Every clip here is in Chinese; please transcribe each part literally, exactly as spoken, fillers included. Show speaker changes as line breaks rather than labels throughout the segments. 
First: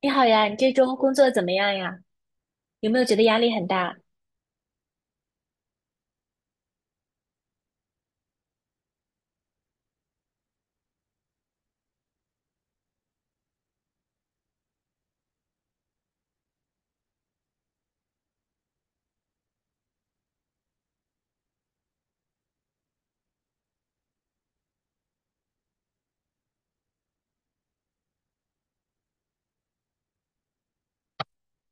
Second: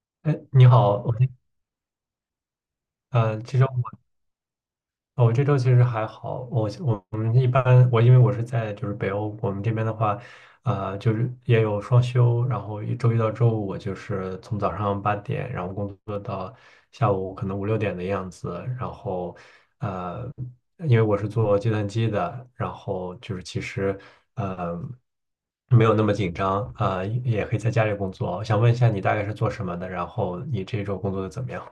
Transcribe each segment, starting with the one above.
你好
哎，
呀，你
你
这周
好，
工
我这
作怎么样呀？有没有觉得压
呃，
力
其实
很
我
大？
我这周其实还好，我我我们一般我因为我是在就是北欧，我们这边的话，呃，就是也有双休，然后一周一到周五我就是从早上八点，然后工作到下午可能五六点的样子，然后呃，因为我是做计算机的，然后就是其实呃没有那么紧张，呃，也可以在家里工作。想问一下你大概是做什么的，然后你这周工作的怎么样？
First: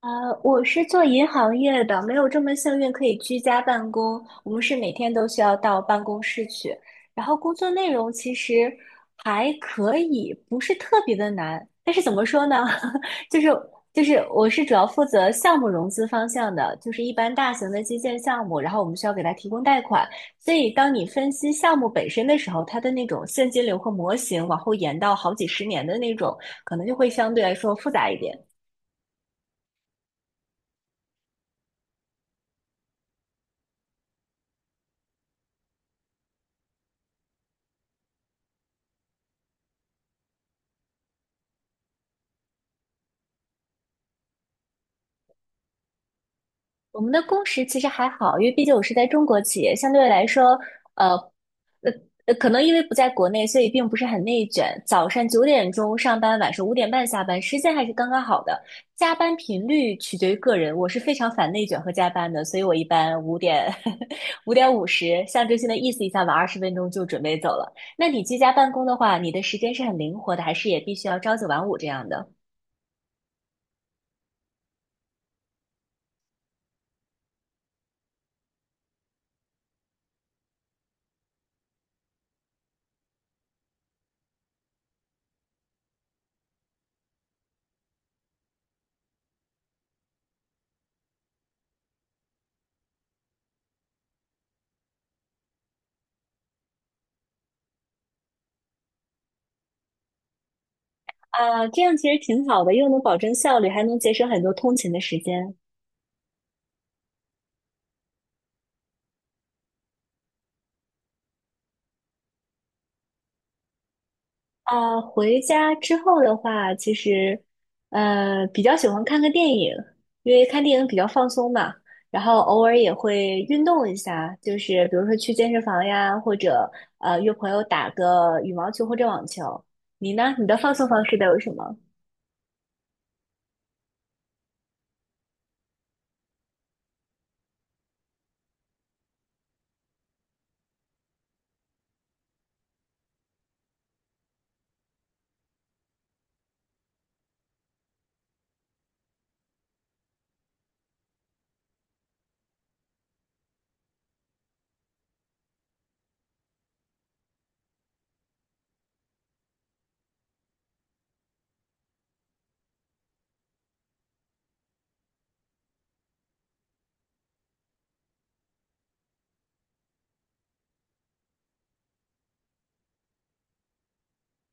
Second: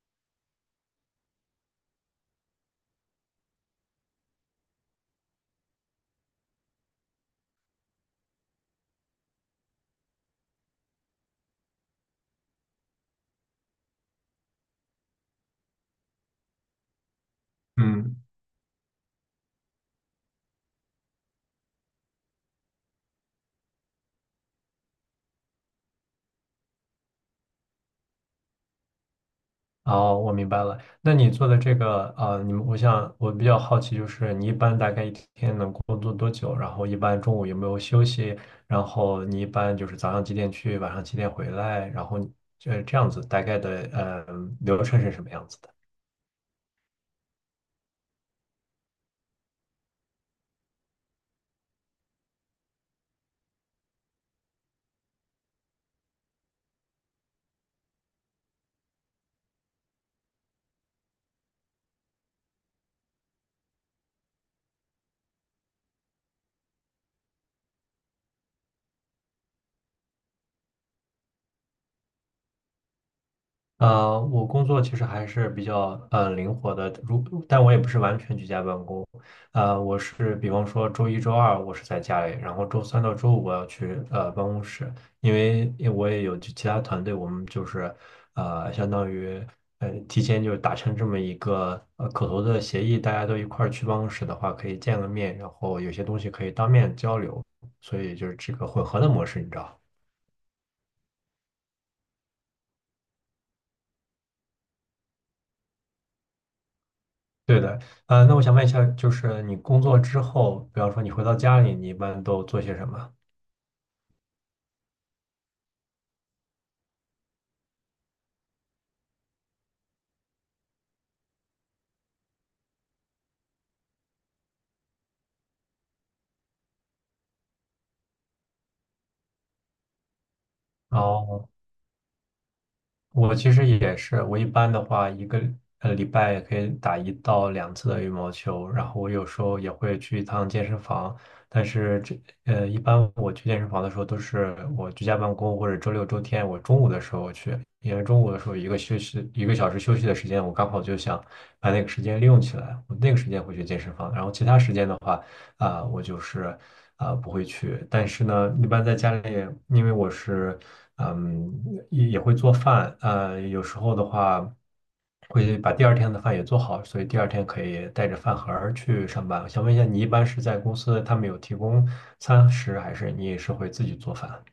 呃，我是做银行业的，没有这么幸运可以居家办公。我们是每天都需要到办公室去，然后工作内容其实还可以，不是特别的难。但是怎么说呢？就是就是，我是主要负责项目融资方向的，就是一般大型的基建
嗯。
项目，然后我们需要给它提供贷款。所以当你分析项目本身的时候，它的那种现金流和模型往后延到好几十年的那种，可能就会相对来说复杂一点。
哦，我明白了。那你做的这个，呃，你们，我想我比较好奇，就是你一般大概一天能工作多久？然后一般中午有没有休息？然后你一般就是早上几点去，晚上几点回来？然后这这样子大概的，呃，流程是什么样子的？
我们的工时其实还好，因为毕竟我是在中国企业，相对来说，呃，呃可能因为不在国内，所以并不是很内卷。早上九点钟上班，晚上五点半下班，时间还是刚刚好的。加班频率取决于个人，我是非常反内卷和加班的，所以我一般五点五 点五十象征性的意思一下，晚二十分钟就准备走了。那你居家办公的话，你的时间是很灵活的，还是也必须要朝九晚五这样的？
呃，我工作其实还是比较呃灵活的，如但我也不是完全居家办公，呃，我是比方说周一周二我是在家里，然后周三到周五我要去呃办公室，因为因为我也有其他团队，我们就是呃相当于呃提前就达成这么一个呃口头的协议，大家都一块儿去办公室的话可以见个面，然后有些东西可以当面交流，所以就是这个混合的模式，你知道。
啊，这样其实挺好的，又能保证效率，还能节省很多通勤的时间。
对的，呃，那我想问一下，就是你工作之后，比方说你回到家里，你一般都做些什么？
啊，回家之后的话，其实，呃，比较喜欢看个电影，因为看电影比较放松嘛。然后偶尔也会运动一下，就是比如说去健身房呀，或者呃约朋友打个羽毛球或者网球。你呢？你的放松方式都有什
哦，
么？
我其实也是，我一般的话，一个呃礼拜也可以打一到两次的羽毛球，然后我有时候也会去一趟健身房，但是这呃，一般我去健身房的时候都是我居家办公或者周六周天，我中午的时候去，因为中午的时候一个休息一个小时休息的时间，我刚好就想把那个时间利用起来，我那个时间会去健身房，然后其他时间的话，啊、我就是啊、不会去，但是呢，一般在家里，因为我是。嗯，也也会做饭，呃，有时候的话会把第二天的饭也做好，所以第二天可以带着饭盒儿去上班。我想问一下，你一般是在公司他们有提供餐食，还是你也是会自己做饭？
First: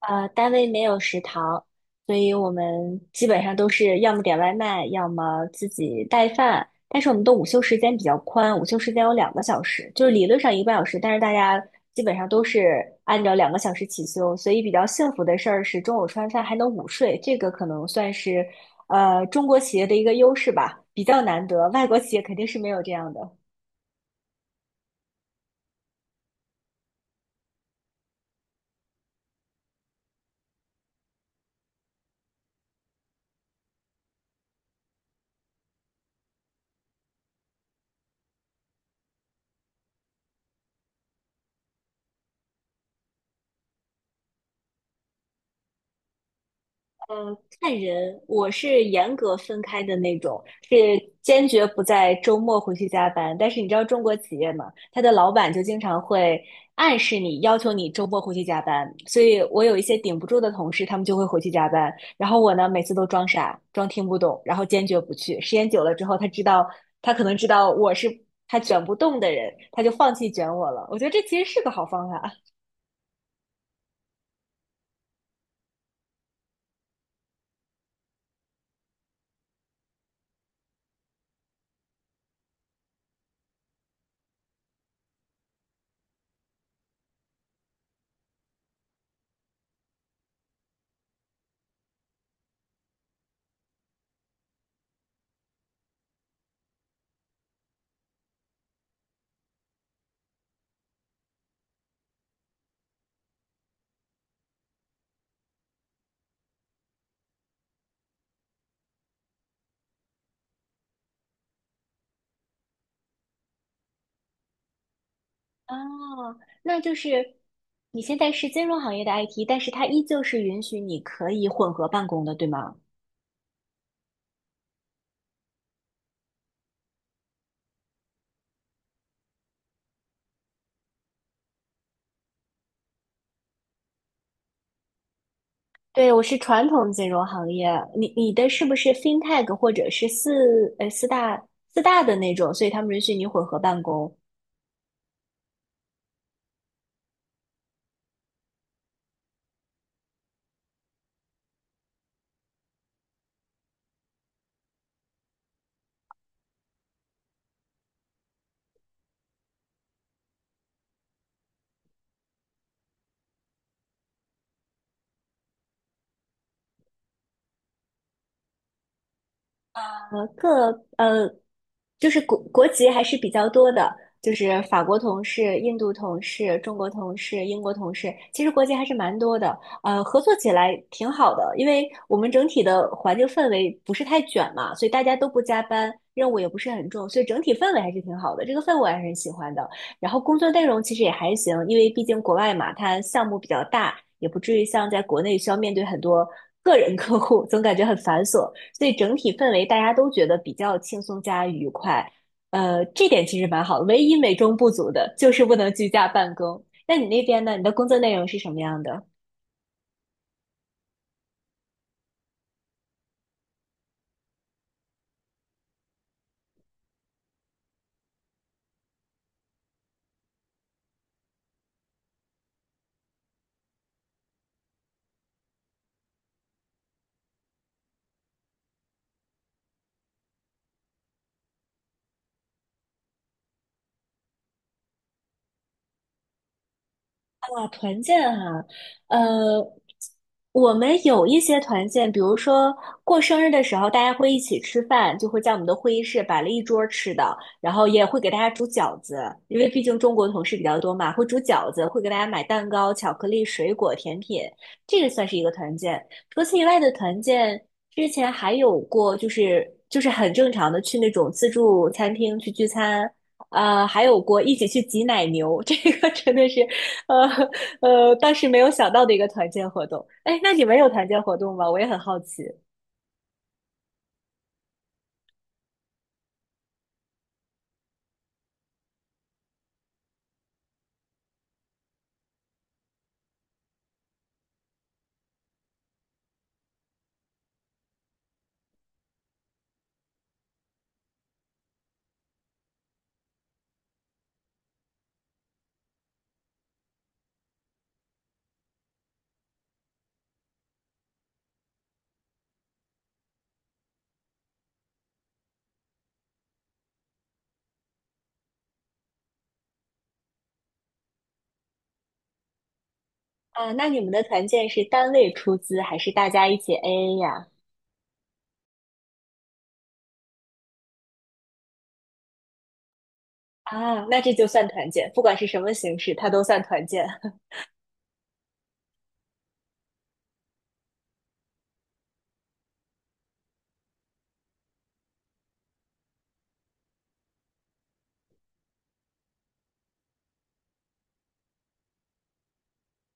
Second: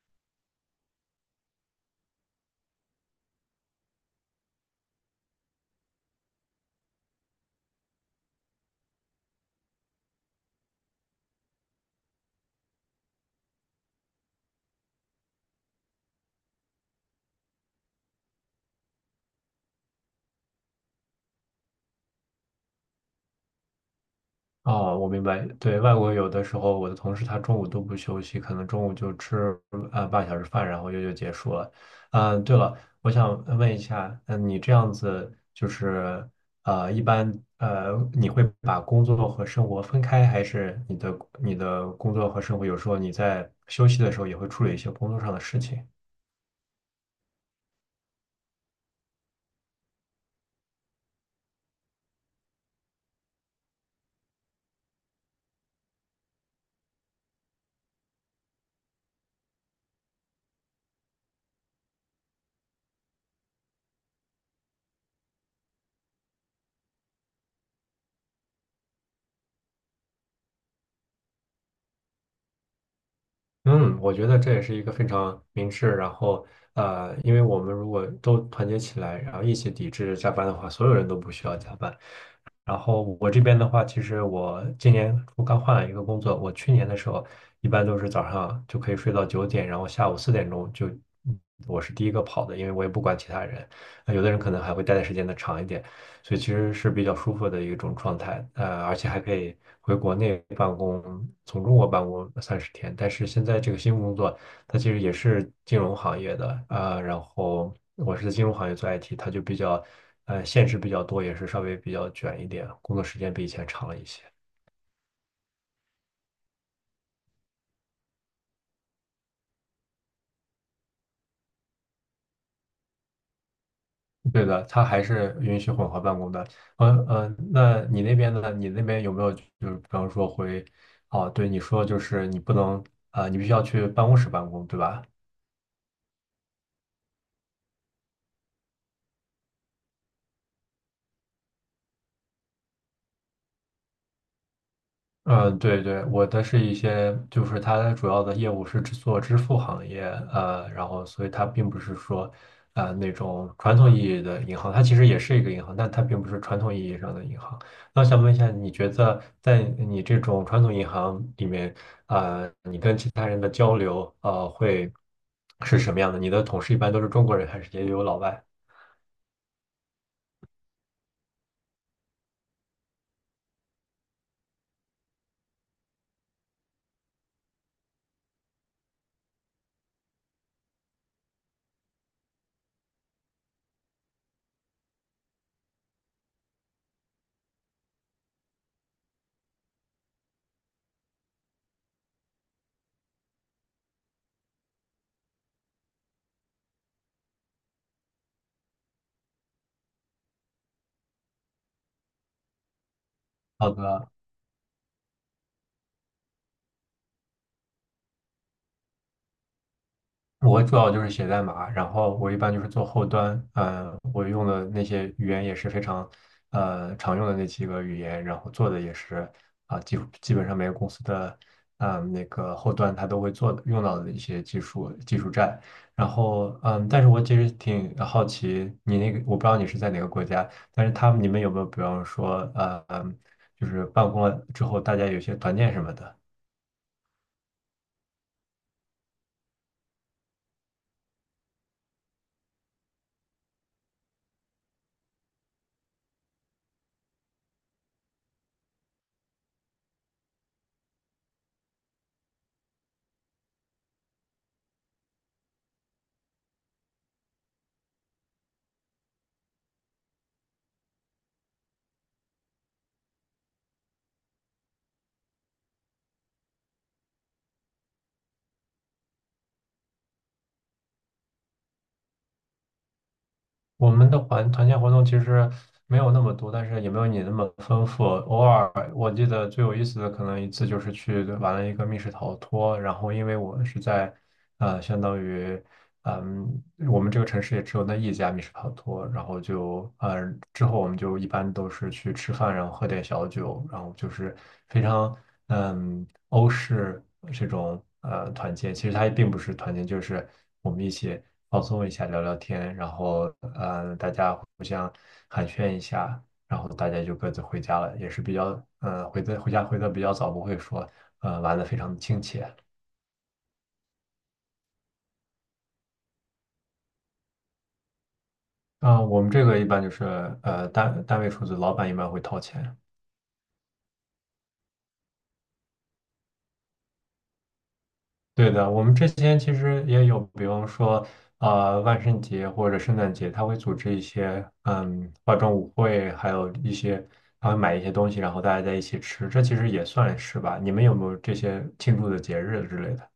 呃，单位没有食堂，所以我们基本上都是要么点外卖，要么自己带饭。但是我们的午休时间比较宽，午休时间有两个小时，就是理论上一个半小时，但是大家基本上都是按照两个小时起休。所以比较幸福的事儿是中午吃完饭还能午睡，这个可能算是呃中国企业的一个优势吧，比较难得，外国企业肯定是没有这样的。
哦，我明白。对，外国有的时候，我的同事他中午都不休息，可能中午就吃啊呃半小时饭，然后就就结束了。嗯，对了，我想问一下，嗯，你这样子就是呃，一般呃，你会把工作和生活分开，还是你的你的工作和生活有时候你在休息的时候也会处理一些工作上的事情？
呃，看人，我是严格分开的那种，是坚决不在周末回去加班。但是你知道中国企业嘛，他的老板就经常会暗示你，要求你周末回去加班。所以我有一些顶不住的同事，他们就会回去加班。然后我呢，每次都装傻，装听不懂，然后坚决不去。时间久了之后，他知道，他可能知道我是他卷不动的人，他就放弃卷我了。我觉得这其实是个好方法。
嗯，我觉得这也是一个非常明智，然后呃，因为我们如果都团结起来，然后一起抵制加班的话，所有人都不需要加班。然后我这边的话，其实我今年我刚换了一个工作，我去年的时候一般都是早上就可以睡到九点，然后下午四点钟就，嗯我是第一个跑的，因为我也不管其他人，呃有的人可能还会待的时间的长一点，所以其实是比较舒服的一种状态，呃，而且还可以回国内办公，从中国办公三十天，但是现在这个新工作。他其实也是金融行业的啊、呃然后我是在金融行业做 I T，他就比较呃限制比较多，也是稍微比较卷一点，工作时间比以前长了一些。
哦，那就是你现在是金融行业的 I T，但是它依旧是允许你可以混合办公的，对吗？
对的，他还是允许混合办公的。呃呃，那你那边呢？你那边有没有就是比方说回哦，对你说就是你不能啊、呃你必须要去办公室办公，对吧？
对，我是传统金融行业，你你的是不是 FinTech 或者是四呃四大四大的那种，所以他们允许你混合办公，
嗯，对对，我的是一些，就是它的主要的业务是支做支付行业，呃，然后所以它并不是说，呃，那种传统意义的银行，它其实也是一个银行，但它并不是传统意义上的银行。那想问一下，你觉得在你这种传统银行里面，呃，你跟其他人的交流，呃，会是什么样的？你的同事一般都是中国人，还是也有老外？
呃，各呃，就是国国籍还是比较多的，就是法国同事、印度同事、中国同事、英国同事，其实国籍还是蛮多的。呃，合作起来挺好的，因为我们整体的环境氛围不是太卷嘛，所以大家都不加班，任务也不是很重，所以整体氛围还是挺好的。这个氛围我还是很喜欢的。然后工作内容其实也还行，因为毕竟国外嘛，它项目比较大，也不至于像在国内需要面对很多个人客户，总感觉很繁琐。所以整体氛围大家都觉得比较轻松加愉快。呃，这点其实蛮
好
好的，唯
的，
一美中不足的就是不能居家办公。那你那边呢？你的工作内容是什么样的？
我主要就是写代码，然后我一般就是做后端，嗯、我用的那些语言也是非常，呃，常用的那几个语言，然后做的也是啊，基基本上每个公司的，嗯、那个后端它都会做的用到的一些技术技术栈，然后嗯，但是我其实挺好奇你那个，我不知道你是在哪个国家，但是他们你们有没有比方说，呃，嗯就是办公了之后大家有些团建什么的？
啊团建哈，呃，我们有一些团建，比如说过生日的时候，大家会一起吃饭，就会在我们的会议室摆了一桌吃的，然后也会给大家煮饺子，因为毕竟中国同事比较多嘛，会煮饺子，会给大家买蛋糕、巧克力、水果、甜品，这个算是一个团建。除此以外的团建，之前还有过，就是就是很正常的去那种自助餐厅去聚餐。呃，还有过一起去挤奶牛，这个真的是，呃，呃，当时没有想到的一个团建活动。哎，那你们有团建活动吗？我也很好奇。
我们的环团建活动其实没有那么多，但是也没有你那么丰富。偶尔我记得最有意思的可能一次就是去玩了一个密室逃脱，然后因为我是在呃相当于嗯，我们这个城市也只有那一家密室逃脱，然后就，呃，之后我们就一般都是去吃饭，然后喝点小酒，然后就是非常，嗯，欧式这种呃团建，其实它也并不是团建，就是我们一起放松一下，聊聊天，然后，呃，大家互相寒暄一下，然后大家就各自回家了，也是比较，呃，回的回家回的比较早，不会说，呃，玩的非常亲切。
啊，那你们的团建是单位出资还是大家一起 A A 呀？
啊，我们这个一般就是呃单单位出资，老板一般会掏钱。
啊，那这就算团建，不管是什么形式，它都算团建。
对的，我们之前其实也有，比方说啊，万圣节或者圣诞节，他会组织一些嗯化妆舞会，还有一些他会买一些东西，然后大家在一起吃，这其实也算是吧。你们有没有这些庆祝的节日之类的？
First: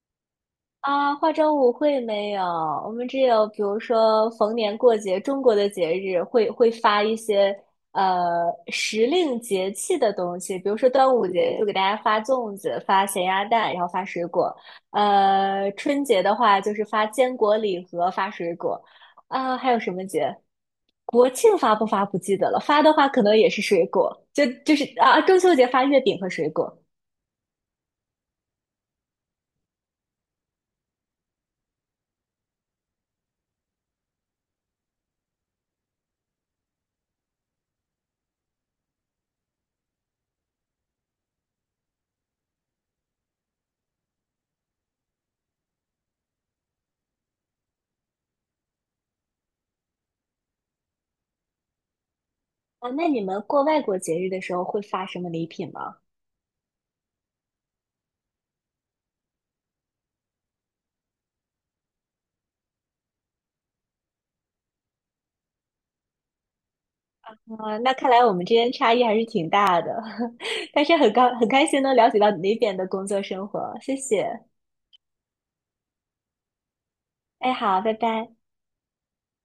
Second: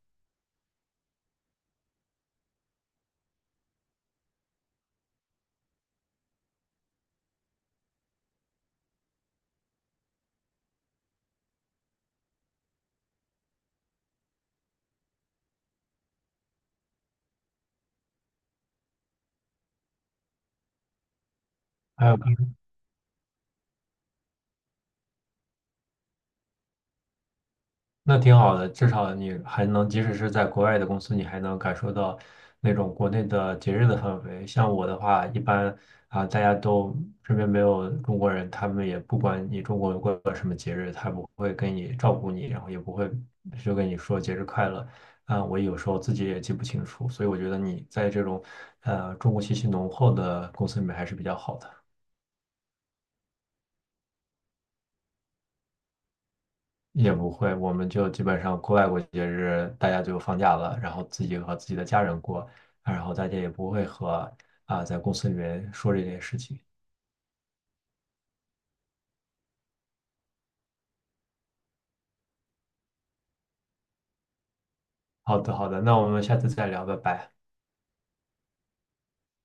啊，化妆舞会没有，我们只有比如说逢年过节，中国的节日会会发一些呃时令节气的东西，比如说端午节就给大家发粽子、发咸鸭蛋，然后发水果。呃，春节的话就是发坚果礼盒、发水果。啊，还有什么节？国庆发不发
还
不
有。
记得了，发的话可能也是水果，就就是啊，中秋节发月饼和水果。
那挺好的，至少你还能，即使是在国外的公司，你还能感受到那种国内的节日的氛围。像我的话，一般啊，大家都这边没有中国人，他们也不管你中国人过个什么节日，他不会跟你照顾你，然后也不会就跟你说节日快乐。啊，我有时候自己也记不清楚，所以我觉得你在这种呃中国气息浓厚的公司里面还是比较好的。
啊，那你们过外国节日的时候会发什么礼品吗？
也不会，我们就基本上国外过节日，大家就放假了，然后自己和自己的家人过，然后大家也不会和啊、在公司里面说这件事情。
啊，那看来我们之间差异还是挺大的，但是很高很开心能了解到你那边的工作生活，谢谢。
好的，好的，那我们下次再聊，拜拜。
哎，好，拜拜。